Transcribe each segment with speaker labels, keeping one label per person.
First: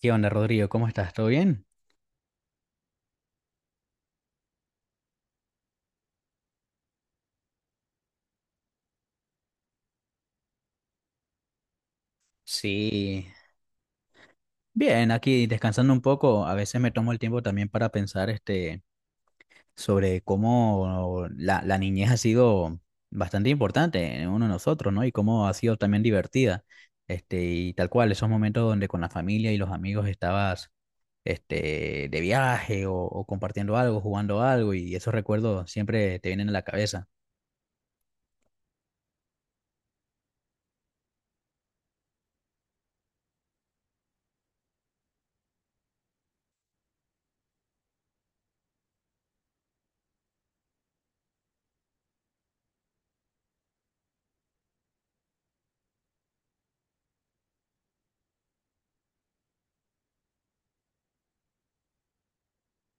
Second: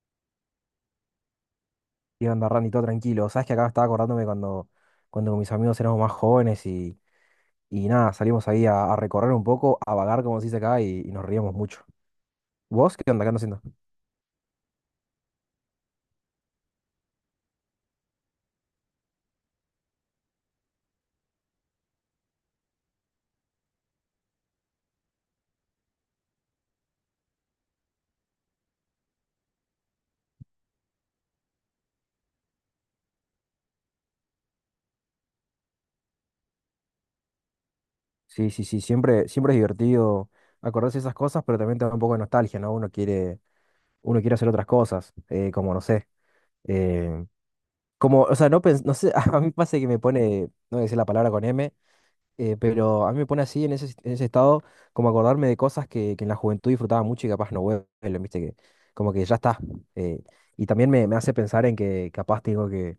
Speaker 1: ¿Qué onda, Rodrigo? ¿Cómo estás? ¿Todo bien?
Speaker 2: ¿Qué onda, Randy? Todo tranquilo. Sabes que acá estaba acordándome cuando con mis amigos éramos más jóvenes y nada, salimos ahí a recorrer un poco, a vagar, como se dice acá, y nos reíamos mucho. ¿Vos qué onda?
Speaker 1: Sí,
Speaker 2: ¿Qué andas haciendo?
Speaker 1: bien, aquí descansando un poco. A veces me tomo el tiempo también para pensar sobre cómo la niñez ha sido bastante importante en uno de nosotros, ¿no? Y cómo ha sido también divertida. Y tal cual, esos momentos donde con la familia y los amigos estabas de viaje o compartiendo algo, jugando algo, y esos recuerdos siempre te vienen a la cabeza.
Speaker 2: Sí, sí, sí, siempre, siempre es divertido acordarse de esas cosas, pero también te da un poco de nostalgia, ¿no? Uno quiere hacer otras cosas, como no sé. eh, Como, o sea, no, no sé, a mí pasa que me pone, no voy a decir la palabra con M. Pero a mí me pone así en ese estado, como acordarme de cosas que en la juventud disfrutaba mucho y capaz no vuelven, viste, que como que ya está. eh, y también me hace pensar en que capaz tengo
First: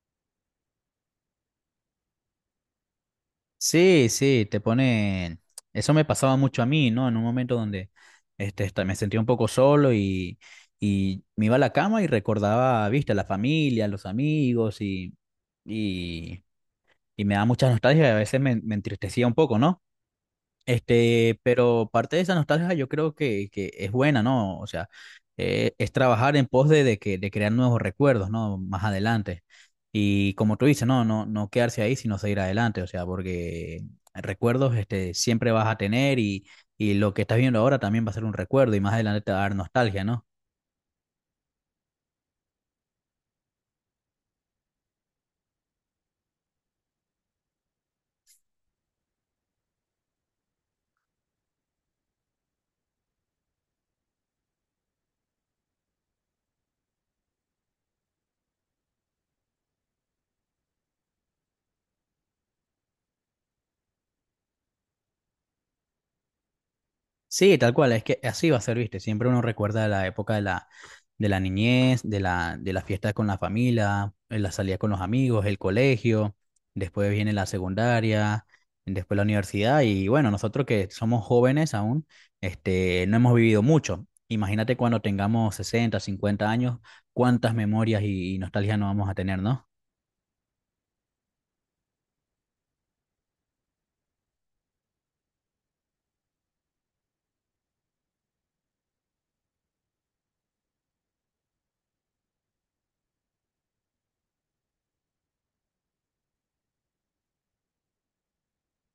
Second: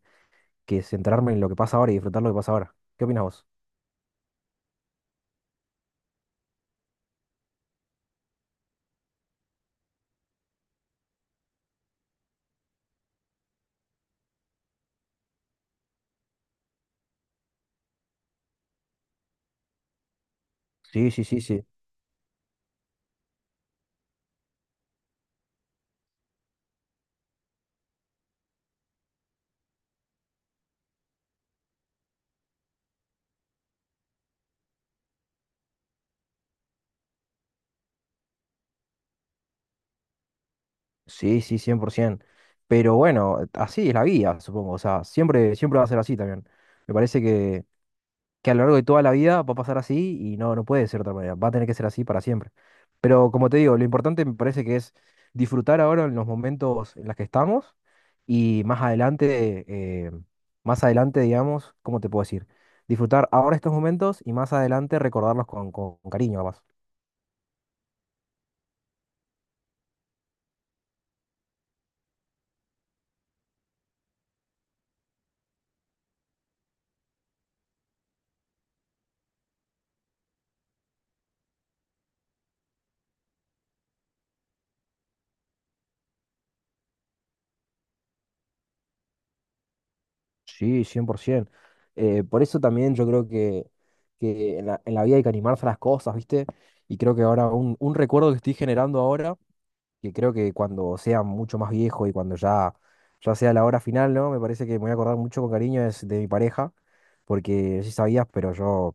Speaker 2: que centrarme en lo que pasa ahora y disfrutar lo que pasa ahora. ¿Qué opinas vos?
Speaker 1: Sí, sí, Eso me pasaba mucho a mí, ¿no? En un momento donde me sentía un poco solo y me iba a la cama y recordaba, viste, la familia, los amigos y, y me daba mucha nostalgia y a veces me entristecía un poco, ¿no?
Speaker 2: Sí, sí, sí, sí.
Speaker 1: Pero parte de esa nostalgia yo creo que es buena, ¿no? O sea, es trabajar en pos de, de crear nuevos recuerdos, ¿no? Más adelante. Y como tú dices, no, no, no quedarse ahí, sino seguir adelante, o sea, porque recuerdos, siempre vas a tener y lo que estás viendo ahora también va a ser un recuerdo y más adelante te va a dar nostalgia, ¿no?
Speaker 2: Sí, sí, 100%. Pero bueno, así es la vida, supongo. O sea, siempre, siempre va a ser así también. Me parece que a lo largo de toda la vida va a pasar así y no, no puede ser de otra manera, va a tener que ser así para siempre. Pero como te digo, lo importante me parece que es disfrutar ahora en los momentos en los que estamos y eh, más adelante, digamos, ¿cómo te puedo decir? Disfrutar ahora estos momentos y más adelante recordarlos con, con cariño, capaz.
Speaker 1: Sí, tal cual, es que así va a ser, viste. Siempre uno recuerda la época de la niñez, de la, de las fiestas con la familia, la salida con los amigos, el colegio, después viene la secundaria, después la universidad. Y bueno, nosotros que somos jóvenes aún, no hemos vivido mucho. Imagínate cuando tengamos 60, 50 años, cuántas memorias y nostalgia no vamos a tener, ¿no?
Speaker 2: Sí, 100%. Por eso también yo creo que en la vida hay que animarse a las cosas, ¿viste? Y creo que ahora un recuerdo que estoy generando ahora que creo que cuando sea mucho más viejo y cuando ya sea la hora final, ¿no? Me parece que me voy a acordar mucho con cariño es de mi pareja, porque sí sabías, pero yo,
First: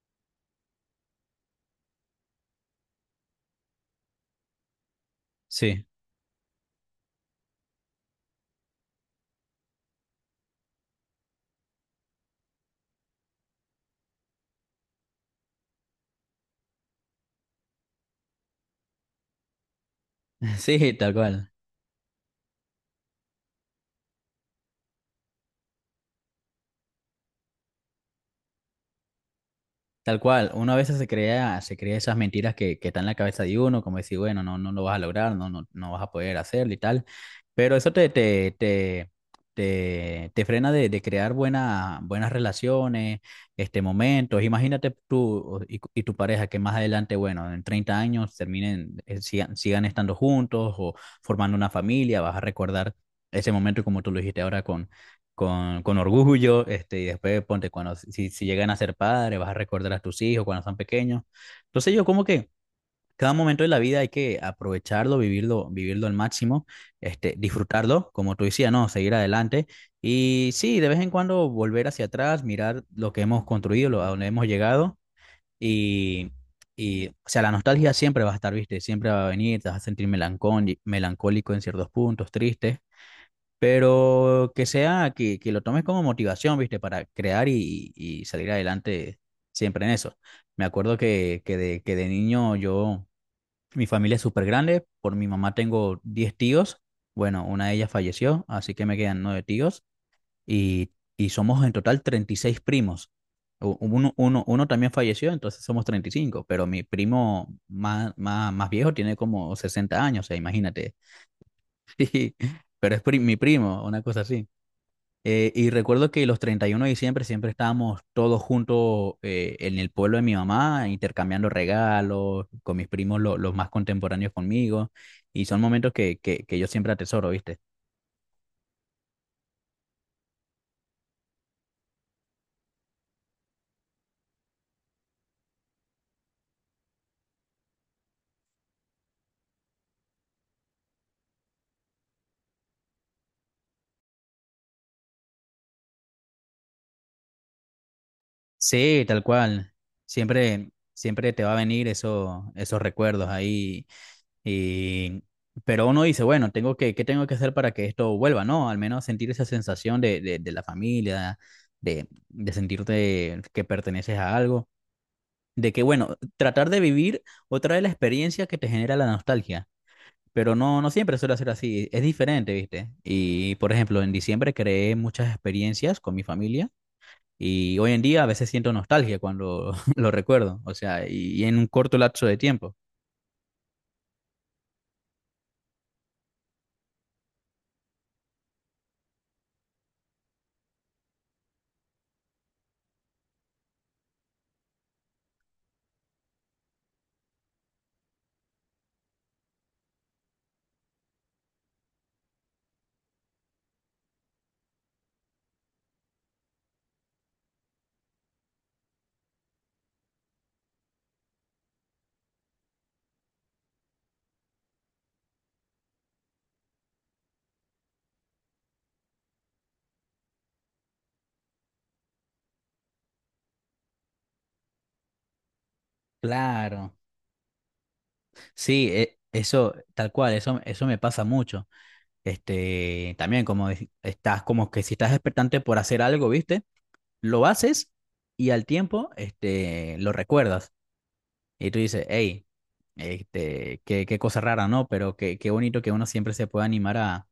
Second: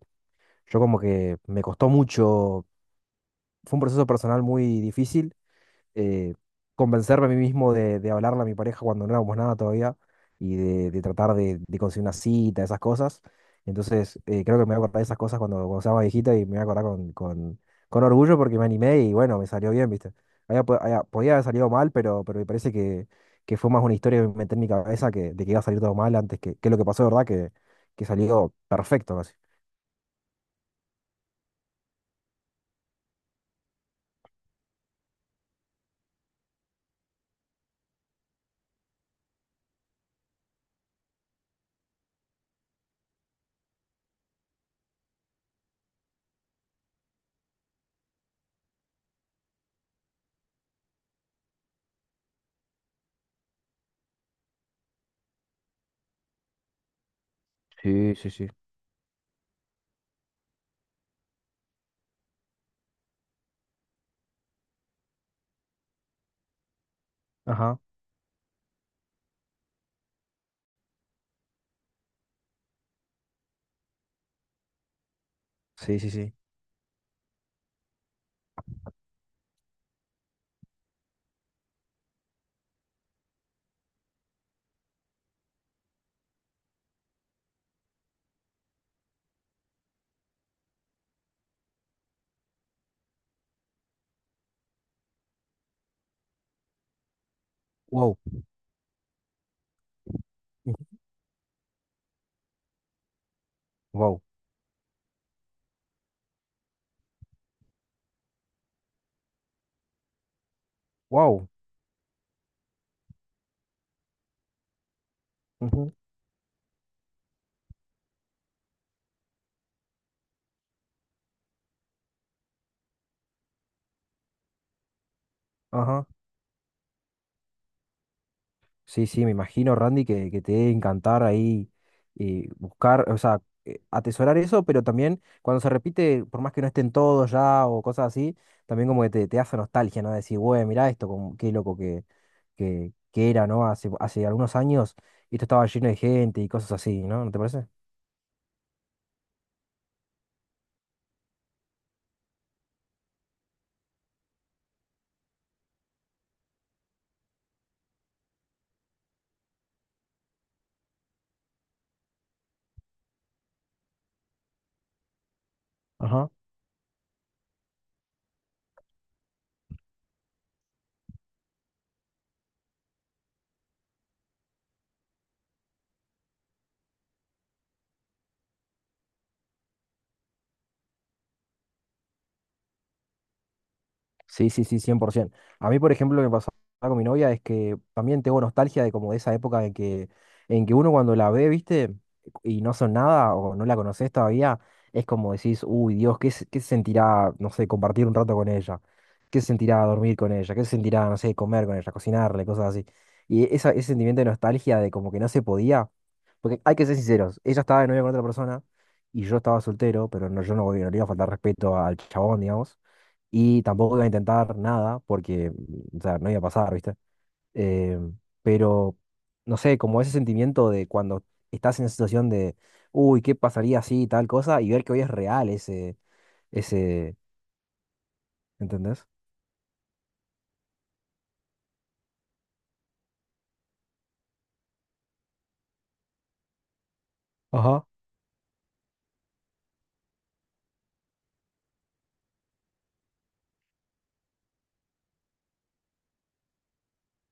Speaker 2: yo como que me costó mucho, fue un proceso personal muy difícil,
Speaker 1: Sí,
Speaker 2: eh, convencerme a mí mismo de hablarle a mi pareja cuando no éramos nada todavía y de tratar de conseguir una cita, esas cosas. Entonces, creo que me voy a acordar de esas cosas cuando sea más viejita y me voy a acordar con orgullo porque me animé y bueno, me salió bien, ¿viste?
Speaker 1: sí, tal
Speaker 2: Podía haber
Speaker 1: cual.
Speaker 2: salido mal, pero me parece que fue más una historia que me metí en mi cabeza de que iba a salir todo mal antes que lo que pasó, ¿de verdad? Que salió perfecto casi.
Speaker 1: Tal cual, uno a veces se crea esas mentiras que están en la cabeza de uno, como decir, bueno, no, no lo vas a lograr, no, no, no vas a poder hacerlo y tal, pero eso te frena de crear buena, buenas relaciones, momentos. Imagínate tú y tu pareja que más adelante, bueno, en 30 años terminen, sigan estando juntos o formando una familia, vas a recordar ese momento como tú lo dijiste ahora con, con orgullo, y después ponte, cuando
Speaker 2: Sí,
Speaker 1: si,
Speaker 2: sí,
Speaker 1: si
Speaker 2: sí.
Speaker 1: llegan a ser padres, vas a recordar a tus hijos cuando son pequeños. Entonces yo como que cada momento de la vida hay que aprovecharlo, vivirlo al máximo,
Speaker 2: Ajá,
Speaker 1: disfrutarlo, como tú decías, ¿no? Seguir adelante y sí, de vez en cuando volver hacia atrás, mirar lo que hemos construido, lo, a donde hemos llegado
Speaker 2: sí, sí,
Speaker 1: y,
Speaker 2: sí.
Speaker 1: o sea, la nostalgia siempre va a estar, ¿viste? Siempre va a venir, te vas a sentir melancólico en ciertos puntos, triste, pero que sea, que lo tomes como motivación, ¿viste? Para crear y salir adelante siempre en eso. Me acuerdo que de niño yo, mi familia es súper grande. Por mi mamá tengo 10 tíos. Bueno, una de ellas
Speaker 2: Wow,
Speaker 1: falleció, así que me quedan 9 tíos
Speaker 2: ujú,
Speaker 1: y, y somos en total 36 primos. U- Uno,
Speaker 2: wow,
Speaker 1: uno, uno también falleció, entonces somos 35, pero mi primo más viejo tiene como 60 años, o sea, imagínate.
Speaker 2: wow,
Speaker 1: Pero es mi primo, una cosa así. Y
Speaker 2: ujú,
Speaker 1: recuerdo que los 31 de diciembre siempre estábamos todos juntos, en el pueblo de mi mamá, intercambiando regalos con mis primos, los más contemporáneos conmigo. Y son momentos
Speaker 2: ajá.
Speaker 1: que yo siempre atesoro, ¿viste?
Speaker 2: Sí, sí, me imagino, Randy, que te debe encantar ahí buscar, o sea, atesorar eso, pero también cuando se repite, por más que no estén todos ya o cosas así, también como que te hace nostalgia, ¿no? Decir, güey, mirá esto, como, qué loco que era, ¿no? Hace, hace algunos años esto estaba lleno de gente y cosas así, ¿no? ¿No te parece?
Speaker 1: Sí, tal cual. Siempre, siempre te va a venir eso, esos recuerdos ahí. Y, pero uno dice, bueno, tengo que, ¿qué tengo que hacer para que esto vuelva, ¿no? Al menos sentir esa sensación de la familia, de sentirte que perteneces a algo. De que, bueno, tratar de vivir otra vez la experiencia que te genera la nostalgia. Pero no, no siempre suele ser así. Es diferente, ¿viste? Y, por ejemplo, en diciembre creé muchas experiencias con mi familia. Y hoy en día a veces siento nostalgia cuando lo recuerdo. O sea, y en un corto lapso de tiempo.
Speaker 2: Sí, sí, sí, 100%. A mí, por ejemplo, lo que pasaba con mi novia es que también tengo nostalgia de como de esa época en que uno cuando la ve, viste, y no son nada o no la conoces todavía, es como decís, uy, Dios, ¿qué, qué se sentirá, no sé, compartir un rato con ella? ¿Qué se sentirá dormir con ella? ¿Qué se sentirá, no sé, comer con ella, cocinarle, cosas así? Y esa, ese sentimiento de nostalgia de como que no se podía, porque hay que ser sinceros, ella estaba de novia con otra persona y yo estaba soltero, pero no, yo no, no le iba a faltar respeto al chabón, digamos. Y tampoco iba a intentar nada porque, o sea, no iba a pasar, ¿viste? Eh, pero, no sé, como ese sentimiento de cuando estás en esa situación de, uy, ¿qué pasaría si tal cosa? Y ver que hoy es real ese,
Speaker 1: Claro.
Speaker 2: ese,
Speaker 1: Sí,
Speaker 2: ¿entendés?
Speaker 1: eso, tal cual, eso me pasa mucho. También como estás, como que si estás expectante por hacer algo, ¿viste? Lo
Speaker 2: Ajá.
Speaker 1: haces y al tiempo, lo recuerdas. Y tú dices, hey, qué cosa rara, ¿no? Pero qué bonito que uno siempre se pueda animar a,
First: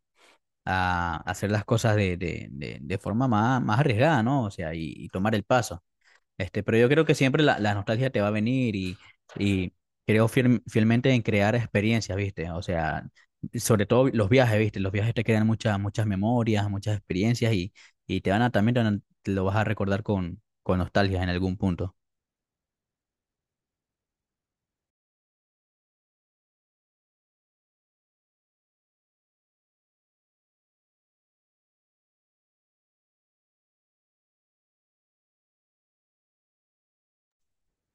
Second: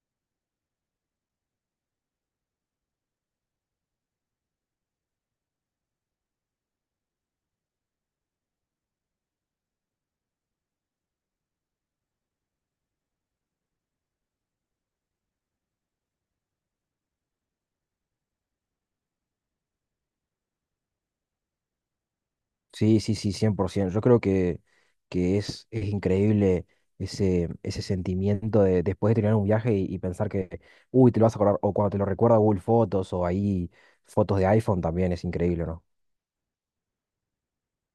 Speaker 1: a hacer las cosas de forma más arriesgada, ¿no? O sea, y tomar el paso. Pero yo creo que siempre la nostalgia te va a venir y creo fielmente en crear experiencias, ¿viste? O sea, sobre todo los viajes, ¿viste? Los viajes te crean muchas, muchas memorias, muchas experiencias y te van a te lo vas a recordar con nostalgia en algún punto.
Speaker 2: Sí, sí, sí, 100%. Yo creo que es increíble ese, ese sentimiento de después de terminar un viaje y pensar que, uy, te lo vas a acordar, o cuando te lo recuerda Google Fotos o ahí fotos de iPhone también es increíble, ¿no?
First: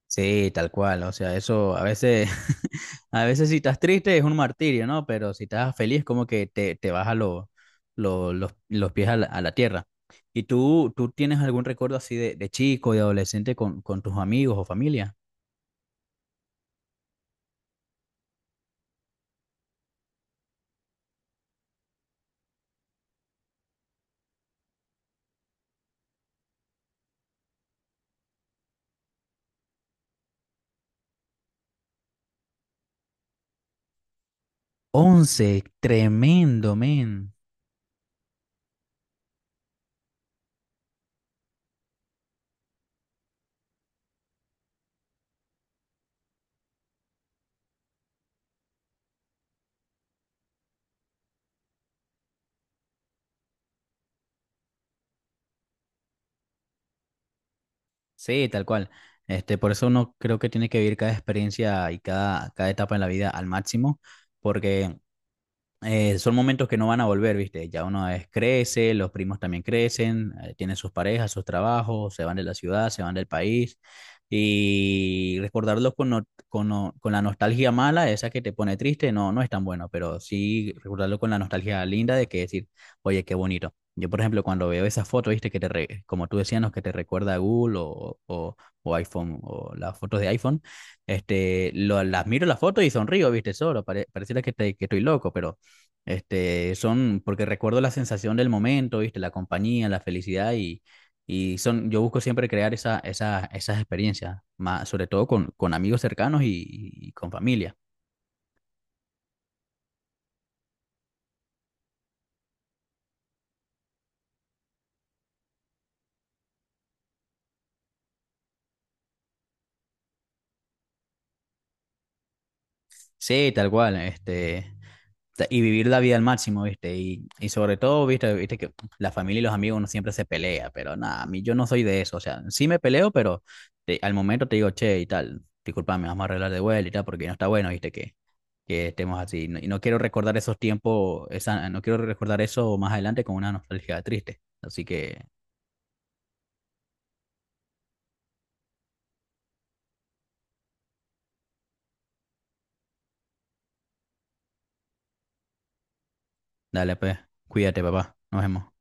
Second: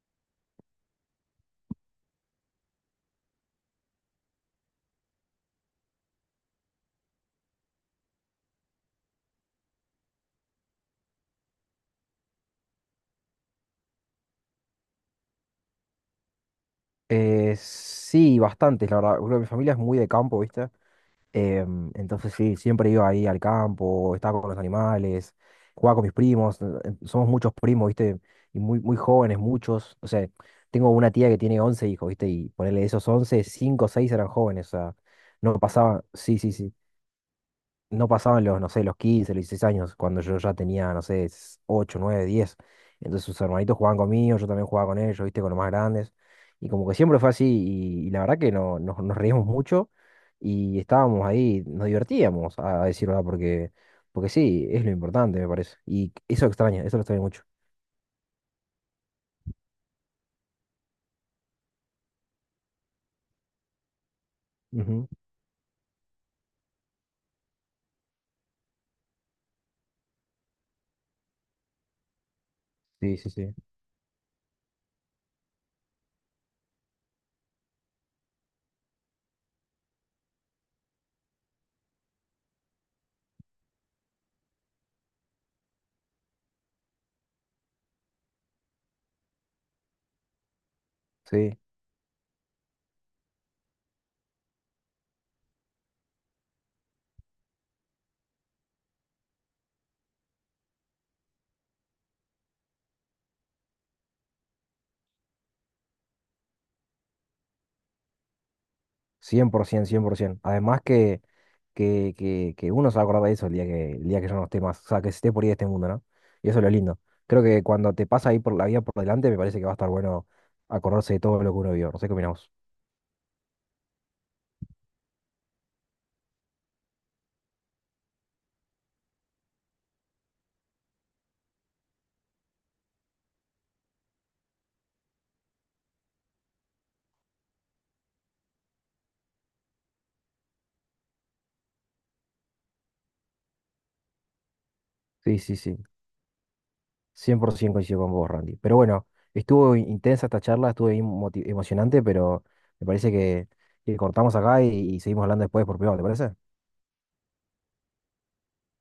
Speaker 1: Sí, tal cual, o sea, eso a veces, a veces si estás triste es un martirio, ¿no? Pero si estás feliz como que te baja los pies a la tierra. ¿Y tú tienes algún recuerdo así de chico, de adolescente con tus amigos o familia?
Speaker 2: Sí, bastantes, la verdad. Bueno, mi familia es muy de campo, ¿viste? Entonces sí, siempre iba ahí al campo, estaba con los animales, jugaba con mis primos. Somos muchos primos, ¿viste? Y muy, muy jóvenes, muchos. O sea, tengo una tía que tiene 11 hijos, ¿viste? Y ponerle esos 11 5 o 6 eran jóvenes, o sea,
Speaker 1: Once,
Speaker 2: no pasaban. Sí, sí, sí,
Speaker 1: tremendo, men.
Speaker 2: no pasaban los, no sé, los 15 los 16 años, cuando yo ya tenía, no sé, 8 9 10. Entonces sus hermanitos jugaban conmigo, yo también jugaba con ellos, viste, con los más grandes. Y como que siempre fue así, y la verdad que no, nos, nos reíamos mucho y estábamos ahí, nos divertíamos, a decir verdad, porque, porque sí, es lo importante, me parece. Y eso extraña eso lo extraño mucho.
Speaker 1: Sí, tal cual. Por eso uno creo que tiene que vivir cada experiencia y cada etapa en la vida al máximo, porque
Speaker 2: Ujú,
Speaker 1: son momentos que no van a volver, ¿viste? Ya uno es, crece, los primos también crecen, tienen sus parejas, sus trabajos, se van de la ciudad, se van
Speaker 2: sí,
Speaker 1: del
Speaker 2: sí, sí.
Speaker 1: país. Y recordarlos con, no- con, no- con la nostalgia mala, esa que te pone triste, no, no es tan bueno, pero sí recordarlo con la nostalgia linda de que decir, oye, qué bonito. Yo, por ejemplo, cuando veo esas fotos, ¿viste? Que como tú decías, ¿no? Que te recuerda a Google o iPhone, o las fotos de iPhone,
Speaker 2: Sí.
Speaker 1: las miro las fotos y sonrío, ¿viste? Solo, pareciera que, que estoy loco, pero porque recuerdo la sensación del momento, ¿viste? La compañía, la felicidad yo busco siempre crear esas experiencias, más, sobre todo con amigos cercanos y con familia.
Speaker 2: Cien por ciento, 100 por 100%. Además que uno se va a acordar de eso el día que yo no esté más, o sea, que esté por ahí de este mundo, ¿no? Y eso es lo lindo. Creo que cuando te pasa ahí por la vida por delante, me parece que va a estar bueno acordarse de todo lo que uno vio. No sé qué opinamos.
Speaker 1: Sí, tal cual, y vivir la vida al máximo, ¿viste? Y sobre todo, ¿viste? Viste que la familia y los amigos uno siempre se pelea, pero nada, a mí yo no soy de eso, o sea, sí me peleo, pero al momento te digo, che, y tal, discúlpame, vamos a arreglar de vuelta y tal, porque no está bueno, ¿viste? Que estemos así, y no quiero recordar esos tiempos, esa, no quiero recordar eso más adelante con una nostalgia triste, así que
Speaker 2: Sí, sí, sí. 100% coincido con vos, Randy. Pero bueno, estuvo intensa esta charla, estuvo bien emocionante, pero me parece que cortamos acá y seguimos hablando después por privado, ¿te parece?
Speaker 1: dale, pues, cuídate, papá, nos vemos.